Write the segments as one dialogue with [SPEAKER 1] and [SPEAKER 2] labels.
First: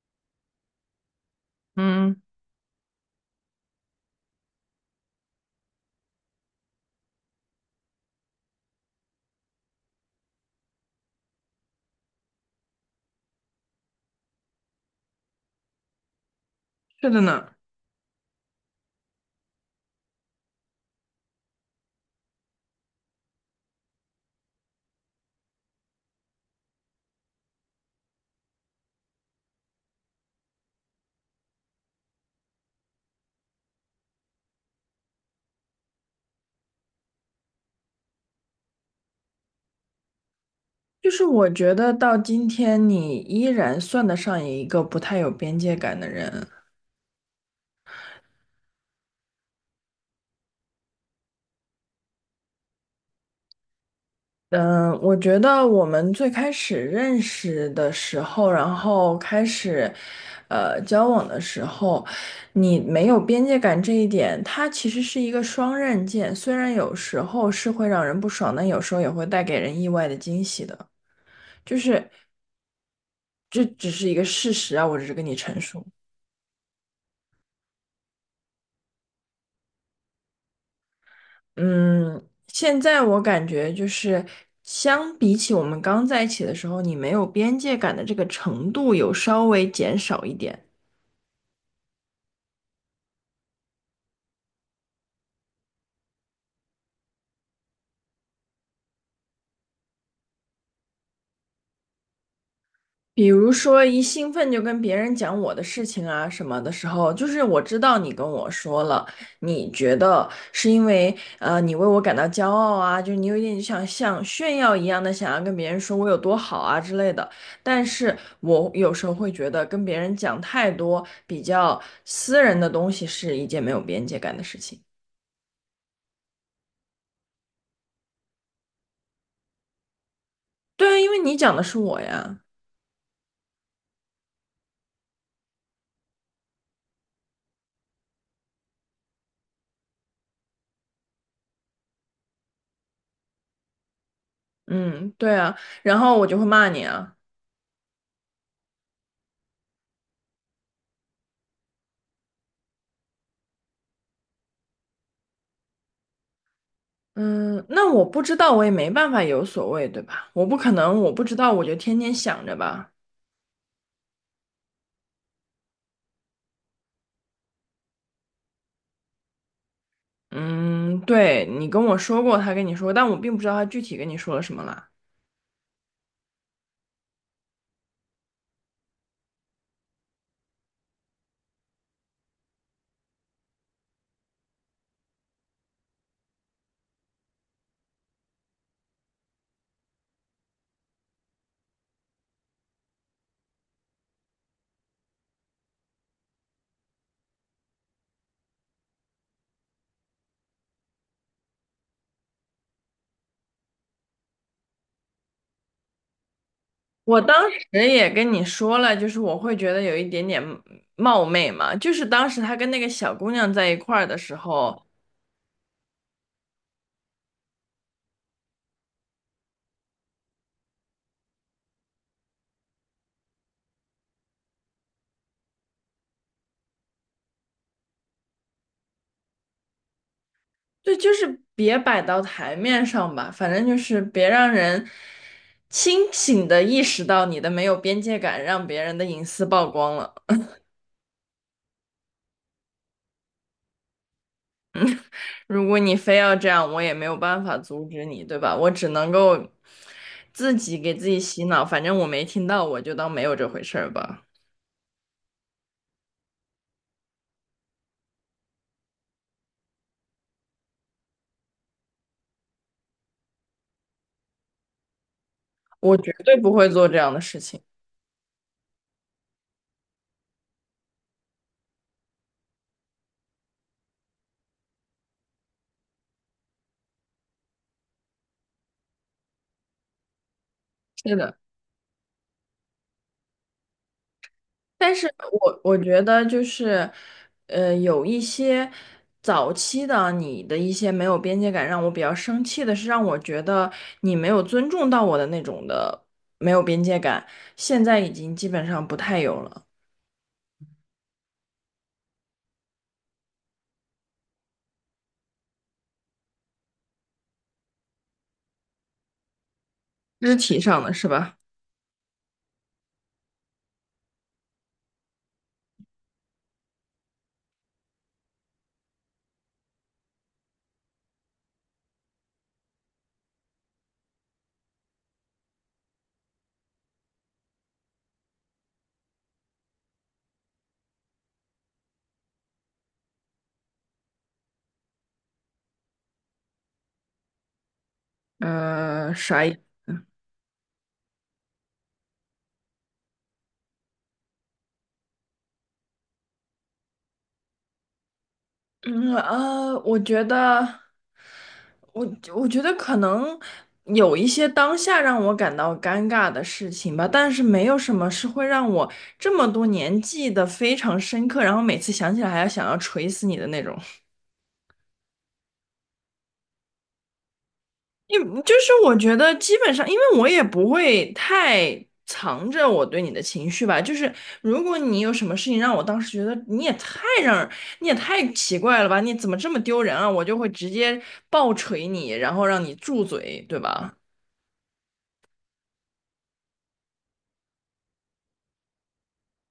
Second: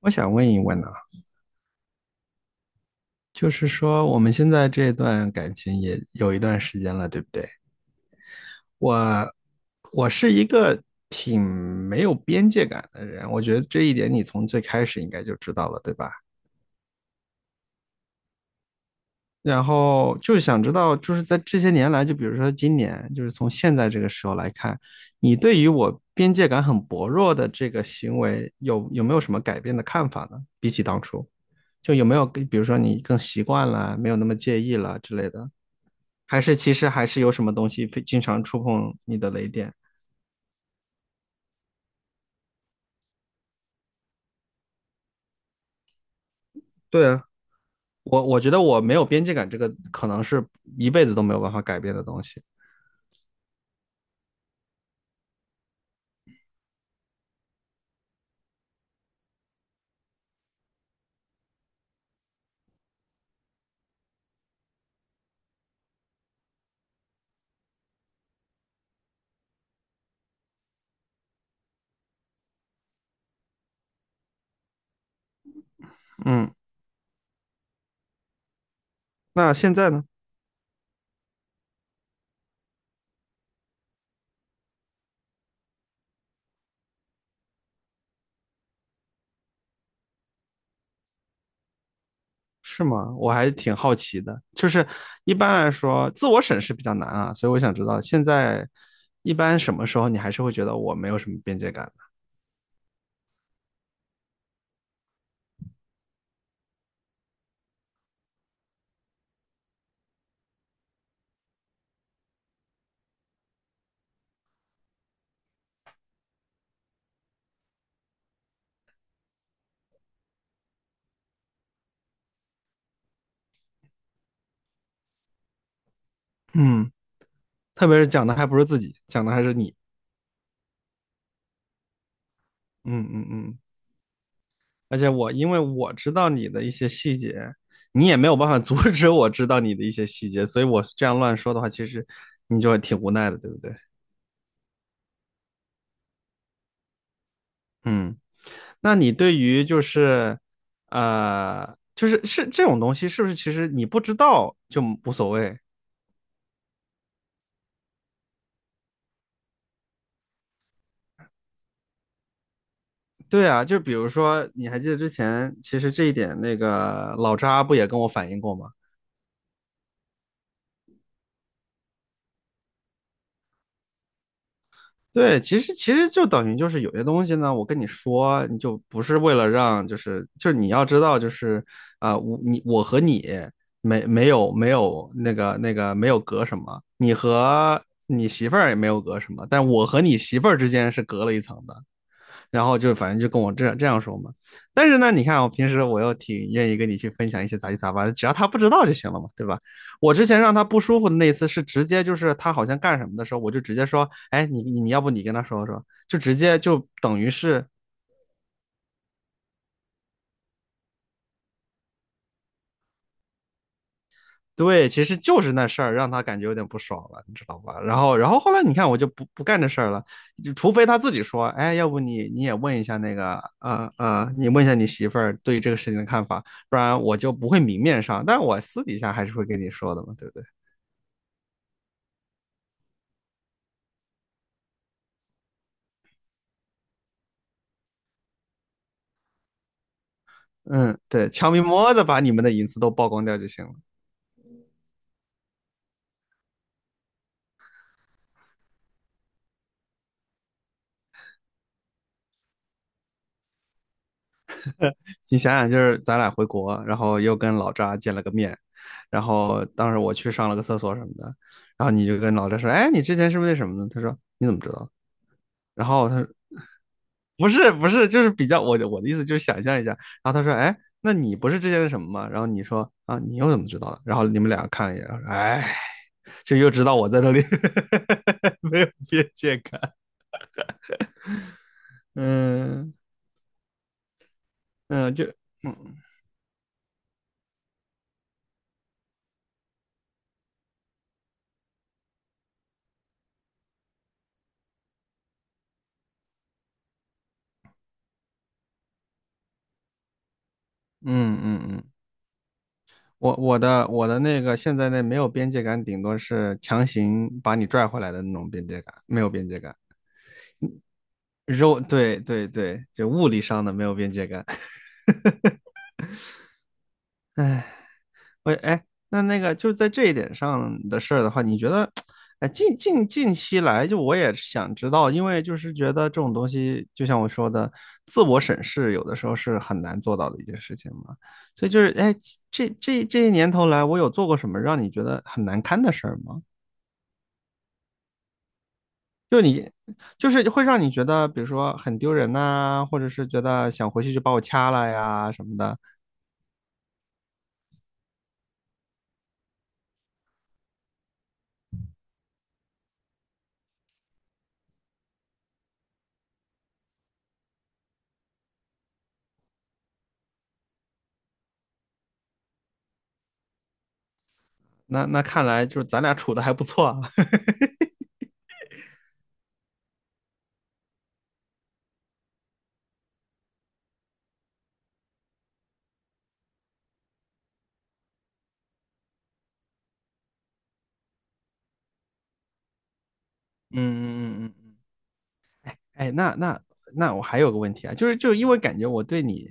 [SPEAKER 1] 我想问一问呢、
[SPEAKER 2] 嗯，
[SPEAKER 1] 就是说我们现在这段感情也有一段时间了，对不对？我我是一个挺没有边界感的人，我觉得这一点你从最开始应该就知道了，对吧？
[SPEAKER 2] 是的呢。
[SPEAKER 1] 然后就想知道，就是在这些年来，就比如说今年，就是从现在这个时候来看，你对于我边界感很薄弱的这个行为有没有什么改变的看法呢？比起当初，就有没有，比如说你更习惯了，没有那么介意了之类的？还是其实还是有什么东西非经常触碰你的雷点？
[SPEAKER 2] 就是我觉得到今天，你依然算得上一个不太有边界感的人。
[SPEAKER 1] 对啊，我觉得我没有边界感，这个可能是一辈子都没有办法改变的东西。
[SPEAKER 2] 嗯，我觉得我们最开始认识的时候，然后开始，交往的时候，你没有边界感这一点，它其实是一个双刃剑，虽然有时候是会让人不爽，但有时候也会带给人意外的惊喜的。就是这只是一个事实啊，我只是跟你陈述。
[SPEAKER 1] 嗯，那现在呢？
[SPEAKER 2] 嗯，现在我感觉就是相比起我们刚在一起的时候，你没有边界感的这个程度有稍微减少一点。
[SPEAKER 1] 是吗？我还挺好奇的，就是一般来说，自我审视比较难啊，所以我想知道现在一般什么时候你还是会觉得我没有什么边界感的。
[SPEAKER 2] 比如说，一兴奋就跟别人讲我的事情啊什么的时候，就是我知道你跟我说了，你觉得是因为你为我感到骄傲啊，就是你有一点想像炫耀一样的想要跟别人说我有多好啊之类的。但是我有时候会觉得跟别人讲太多比较私人的东西是一件没有边界感的事情。
[SPEAKER 1] 嗯，特别是讲的还不是自己，讲的还是你。
[SPEAKER 2] 对啊，因为你讲的是我呀。
[SPEAKER 1] 嗯嗯嗯，而且我因为我知道你的一些细节，你也没有办法 阻止我知道你的一些细节，所以我这样乱说的话，其实你就挺无奈的，对不对？
[SPEAKER 2] 嗯，对啊，然后我就会骂你啊。
[SPEAKER 1] 嗯，那你对于就是就是是这种东西，是不是其实你不知道就无所谓？
[SPEAKER 2] 嗯，那我不知道，我也没办法有所谓，对吧？我不可能，我不知道，我就天天想着吧。
[SPEAKER 1] 对啊，就比如说，你还记得之前，其实这一点那个老扎不也跟我反映过吗？
[SPEAKER 2] 嗯，对，你跟我说过，他跟你说，但我并不知道他具体跟你说了什么啦。
[SPEAKER 1] 对，其实就等于就是有些东西呢，我跟你说，你就不是为了让，就是你要知道，就是我你我和你没有那个没有隔什么，你和你媳妇儿也没有隔什么，但我和你媳妇儿之间是隔了一层的。然后就反正就跟我这样说嘛。但是呢，你看我平时我又挺愿意跟你去分享一些杂七杂八的，只要他不知道就行了嘛，对吧？我之前让他不舒服的那一次是直接就是他好像干什么的时候，我就直接说，哎，你要不你跟他说说，就直接就等
[SPEAKER 2] 我
[SPEAKER 1] 于
[SPEAKER 2] 当时
[SPEAKER 1] 是
[SPEAKER 2] 也跟你说了，就是我会觉得有一点点冒昧嘛，就是当时他跟那个小姑娘在一块儿的时候，
[SPEAKER 1] 对，其实就是那事儿让他感觉有点不爽了，你知道吧？然后，然后后来你看，我就不干这事儿了，就除非他自己说，哎，要不你也问一下那个，你问一下你媳妇儿对于这个事情的看法，不然我就不会明面上，但我私底下还是会跟你说的嘛，对不对？
[SPEAKER 2] 对，就是别摆到台面上吧，反正就是别让人清醒的意识到你的没有边界感，让别人的隐私曝光了。
[SPEAKER 1] 嗯，对，悄咪摸的把你们的隐私都曝光掉就行了。
[SPEAKER 2] 如果你非要这样，我也没有办法阻止你，对吧？我只能够自己给自己洗脑，反正我没听到，我就当没有这回事儿吧。
[SPEAKER 1] 你想想，就是咱俩回国，然后又跟老扎见了个面，然后当时我去上了个厕所什么的，然后你就跟老扎说，哎，你之前是不是那什么呢？他说你怎么知道？然
[SPEAKER 2] 我
[SPEAKER 1] 后
[SPEAKER 2] 绝
[SPEAKER 1] 他说
[SPEAKER 2] 对不会做这样的事
[SPEAKER 1] 不
[SPEAKER 2] 情。
[SPEAKER 1] 是不是，就是比较我的意思就是想象一下。然后他说，哎，那你不是之前的什么吗？然后你说啊，你又怎么知道的？然后你们俩看了一眼，哎，就又知道我在那里 没有边界感。
[SPEAKER 2] 是的，
[SPEAKER 1] 嗯
[SPEAKER 2] 但是
[SPEAKER 1] 嗯，就
[SPEAKER 2] 我
[SPEAKER 1] 嗯
[SPEAKER 2] 觉得就是，有一些早期的啊你的一些没有边界感，让我比较生气的是，让我觉得你没有尊重到我的那种的没有边界感，现在已经基本上不太有了。
[SPEAKER 1] 嗯嗯嗯，我的那个现在那没有边界感，顶多是强行把你拽回来的那种边界感，没有边界感。
[SPEAKER 2] 肢体上的是吧？
[SPEAKER 1] 肉，对对对，就物理上的没有边界感。我哎，那那个就是在这一点上的事儿的话，你觉得，哎，近期来，就我也想知道，因为就是觉得这种东西，就像我说的，自我审视有的时候是很难做到的一件事情嘛。所以就是，哎，这些年头来，我有做过什么让你觉得很难堪的事儿吗？
[SPEAKER 2] 嗯，
[SPEAKER 1] 就
[SPEAKER 2] 啥？
[SPEAKER 1] 你，就是会让你觉得，比如说很丢人呐、或者是觉得想回去就把我掐了呀什么的。
[SPEAKER 2] 我觉得，我我觉得可能有一些当下让我感到尴尬的事情吧，但是没有什么是会让我这么多年记得非常深刻，然后每次想起来还要想要锤死你的那种。
[SPEAKER 1] 那那看来就是咱俩处的还不错啊。
[SPEAKER 2] 你就是我觉得基本上，因为我也不会太藏着我对你的情绪吧。就是如果你有什么事情让我当时觉得你也太奇怪了吧，你怎么这么丢人啊？我就会直接暴锤你，然后让你住嘴，对
[SPEAKER 1] 嗯
[SPEAKER 2] 吧？
[SPEAKER 1] 嗯嗯嗯。哎，那我还有个问题啊，就是因为感觉我对你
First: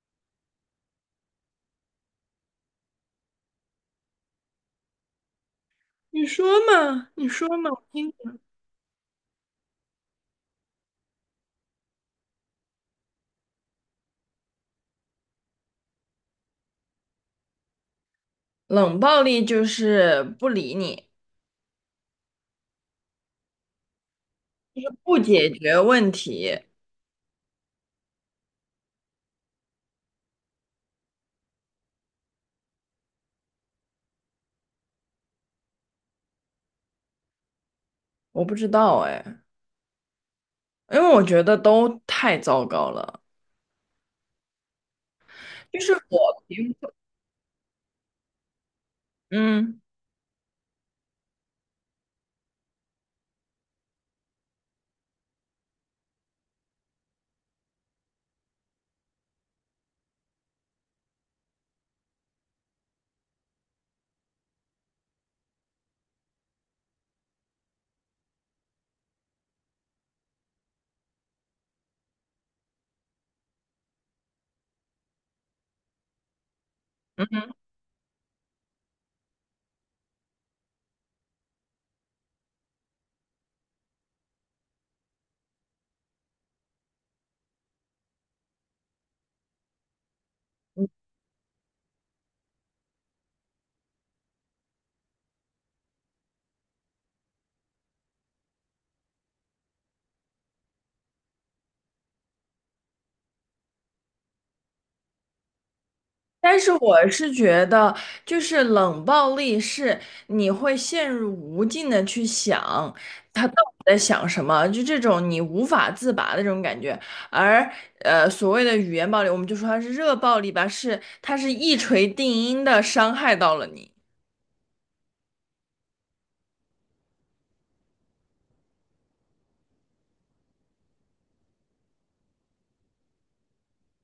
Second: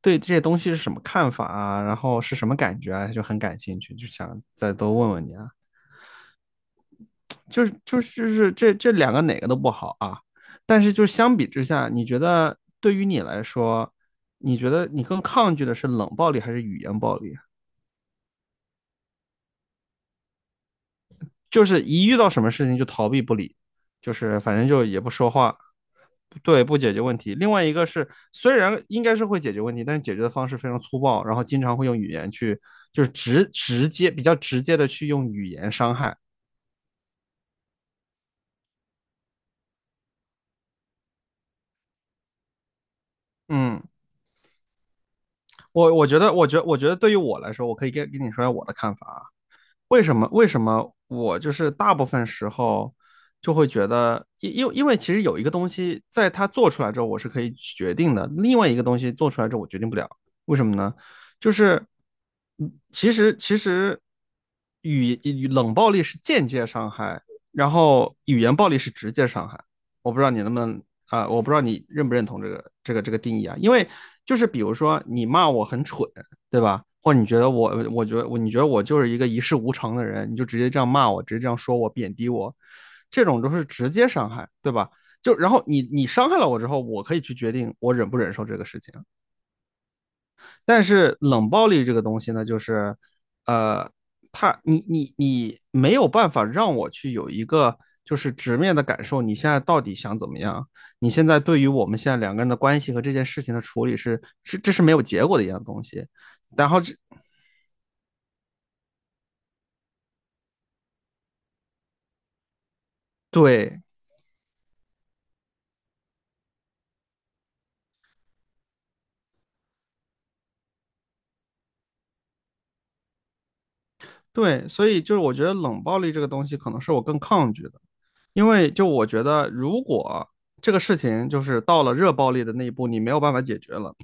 [SPEAKER 1] 对这些东西是什么看法啊，然后是什么感觉啊，就很感兴趣，就想再多问问你啊。
[SPEAKER 2] 你说嘛，你说
[SPEAKER 1] 就
[SPEAKER 2] 嘛，
[SPEAKER 1] 是
[SPEAKER 2] 我
[SPEAKER 1] 就
[SPEAKER 2] 听
[SPEAKER 1] 是就
[SPEAKER 2] 听。
[SPEAKER 1] 是这两个哪个都不好啊，但是就相比之下，你觉得对于你来说，你觉得你更抗拒的是冷暴力还是语言暴力啊？
[SPEAKER 2] 冷暴力就是不理你，
[SPEAKER 1] 就是一遇到什么事情就逃避不理，就是反正
[SPEAKER 2] 就
[SPEAKER 1] 就
[SPEAKER 2] 是
[SPEAKER 1] 也不
[SPEAKER 2] 不
[SPEAKER 1] 说
[SPEAKER 2] 解
[SPEAKER 1] 话，
[SPEAKER 2] 决问题。
[SPEAKER 1] 对，不解决问题。另外一个是，虽然应该是会解决问题，但是解决的方式非常粗暴，然后经常会用语言去，就是直直接比较直接的去用语言伤害。
[SPEAKER 2] 我不知道哎，因为我觉得都太糟糕了。
[SPEAKER 1] 嗯，
[SPEAKER 2] 就
[SPEAKER 1] 我
[SPEAKER 2] 是
[SPEAKER 1] 我觉得，
[SPEAKER 2] 我
[SPEAKER 1] 我觉得
[SPEAKER 2] 平，
[SPEAKER 1] 我觉得对于我来说，我可以跟你说一下我的看法啊，
[SPEAKER 2] 嗯。
[SPEAKER 1] 为什么？为什么我就是大部分时候就会觉得，因为其实有一个东西，在它做出来之后，我是可以决定的；另外一个东西做出来之后，我决定不了。为什么呢？就是，嗯其实冷暴力是间接伤害，然后语言暴力是直接伤害。我不知道你能不能我不知道你认不认同这个定义啊？因为就是比如说你骂我很蠢，对吧？或者你觉得
[SPEAKER 2] 嗯
[SPEAKER 1] 我，我觉得我，你觉得我就是一个一事无成的人，你就直接这样骂我，直接这样说我，贬低我，这种都是直接伤害，对吧？就然后你伤害了我之后，我可以去决定我忍不忍受这个事情。但是冷暴力这个东西呢，就是呃，他你没有办法让我去有一个就是直面的感受，你现在到底想怎么样？你现在对于我们现在两个人的关系和这件事情的处理是，这是没有结果的一样东西。
[SPEAKER 2] 但
[SPEAKER 1] 然
[SPEAKER 2] 是
[SPEAKER 1] 后这
[SPEAKER 2] 我是觉得，就是冷暴力是你会陷入无尽的去想他到底
[SPEAKER 1] 对，
[SPEAKER 2] 在想什么，就这种你无法自拔的这种感觉。而所谓的语言暴力，我们就说它是热暴力吧，是它是一锤定音的伤害到了你。
[SPEAKER 1] 对，所以就是我觉得冷暴力这个东西可能是我更抗拒的，因为就我觉得如果这个事情就是到了热暴力的那一步，你没有办法解决了，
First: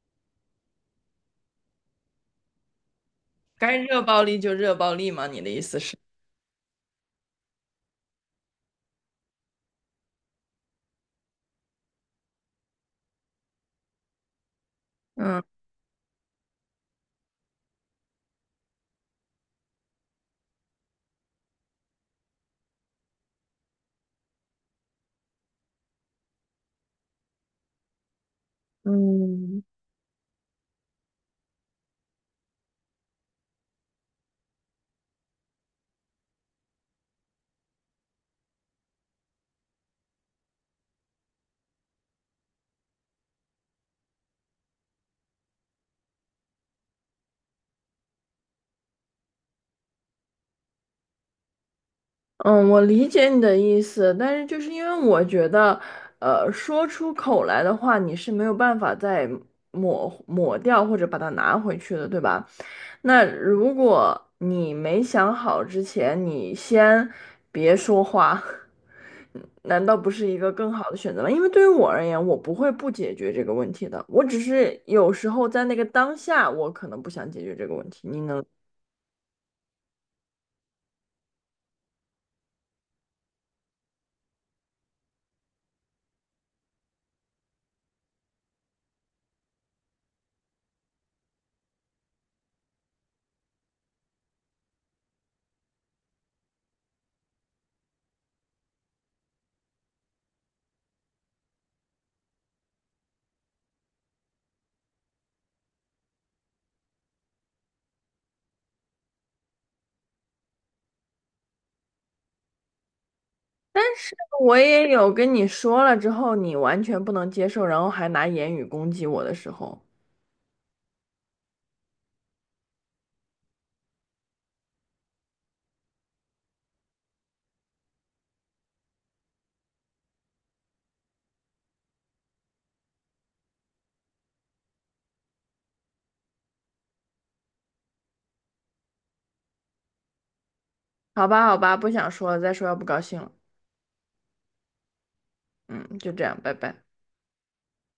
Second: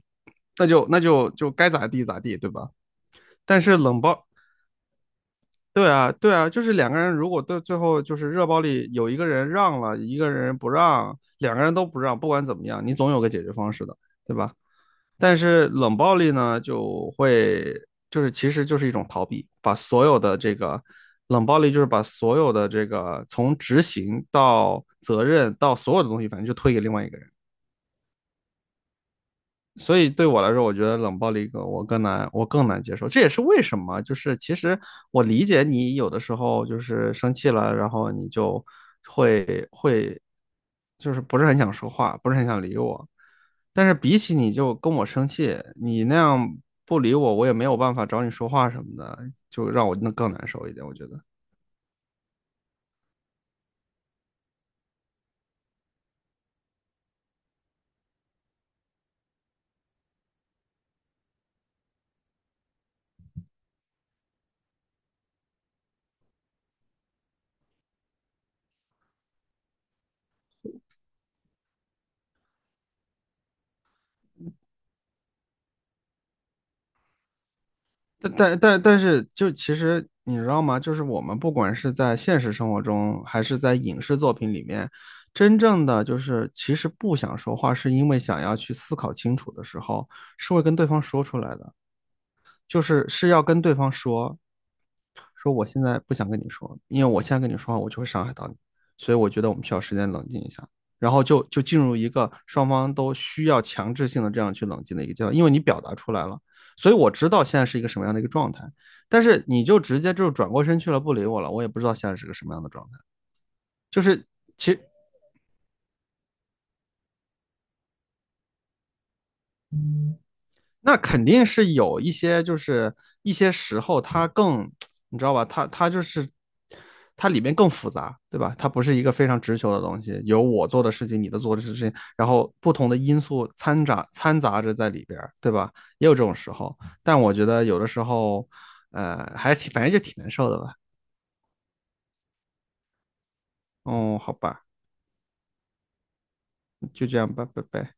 [SPEAKER 1] 那就就该咋地咋地，对吧？但是
[SPEAKER 2] 该
[SPEAKER 1] 冷
[SPEAKER 2] 热暴
[SPEAKER 1] 暴，
[SPEAKER 2] 力就热暴力吗？你的意思
[SPEAKER 1] 对
[SPEAKER 2] 是？
[SPEAKER 1] 啊，对啊，就是两个人如果对最后就是热暴力有一个人让了，一个人不让，两个人都不让，不管怎么样，你总有个解决方式的，对吧？但
[SPEAKER 2] 嗯
[SPEAKER 1] 是冷暴力呢，就会就是其实就是一种逃避，把所有的这个冷暴力就是把所有的这个从执行到责任到所有的东西，反正就推给另外一个人。
[SPEAKER 2] 嗯，
[SPEAKER 1] 所以对我来说，我觉得冷暴力更我更难接受。这也是为什么，就是其实我理解你有的时候就是生气了，然后你就就是不是很想说话，不是很想理我。但是比起你就跟我生气，你那样不理我，我也没有办法找你说话什么的，就让我那更难受一点。我觉得，
[SPEAKER 2] 嗯，我理解你的意思，但是就是因为我觉得，说出口来的话，你是没有办法再抹掉或者把它拿回去的，对吧？那如果你没想好之前，你先别说话，难道不是一个更好的选择吗？因为对于我而言，我不会不解决这个问题的，我只是有时候在那个当下，我可能不想解决这个问题。你
[SPEAKER 1] 但
[SPEAKER 2] 能？
[SPEAKER 1] 但但但是，就其实你知道吗？就是我们不管是在现实生活中，还是在影视作品里面，真正的就是其实不想说话，是因为想要去思考清楚的时候，是会跟对方说出来的，就是是要跟对方说，说我现在不想跟你说，因为我现在跟你说话，我就会伤害到你，所以我觉得我们需要时间冷静一下。然后就进入一个双方都需要强制性的这样去冷静的一个阶段，因为你表达出来了，所以我知道现在是一个什么样的一个状态。但是你就直接就转过身去了，不理我了，我也不知道现在是个什么样的状态。
[SPEAKER 2] 但
[SPEAKER 1] 就
[SPEAKER 2] 是
[SPEAKER 1] 是
[SPEAKER 2] 我
[SPEAKER 1] 其实
[SPEAKER 2] 也有跟你说了之后，你完全不能接受，然后还拿言语攻击我的时候，
[SPEAKER 1] 那肯定是有一些，就是一些时候它更，你知道吧？它就是它里面更复杂，对吧？它不是一个非常直球的东西，有我做的事情，你的做的事情，然后不同的因素掺杂着在里边对吧？也有这种时候，但我觉得有的时候，还是反正就挺难受的吧。
[SPEAKER 2] 好吧，好吧，不想说了，再说要不高兴了。
[SPEAKER 1] 哦，好吧，
[SPEAKER 2] 嗯，就这样，拜拜。
[SPEAKER 1] 就这样吧，拜拜。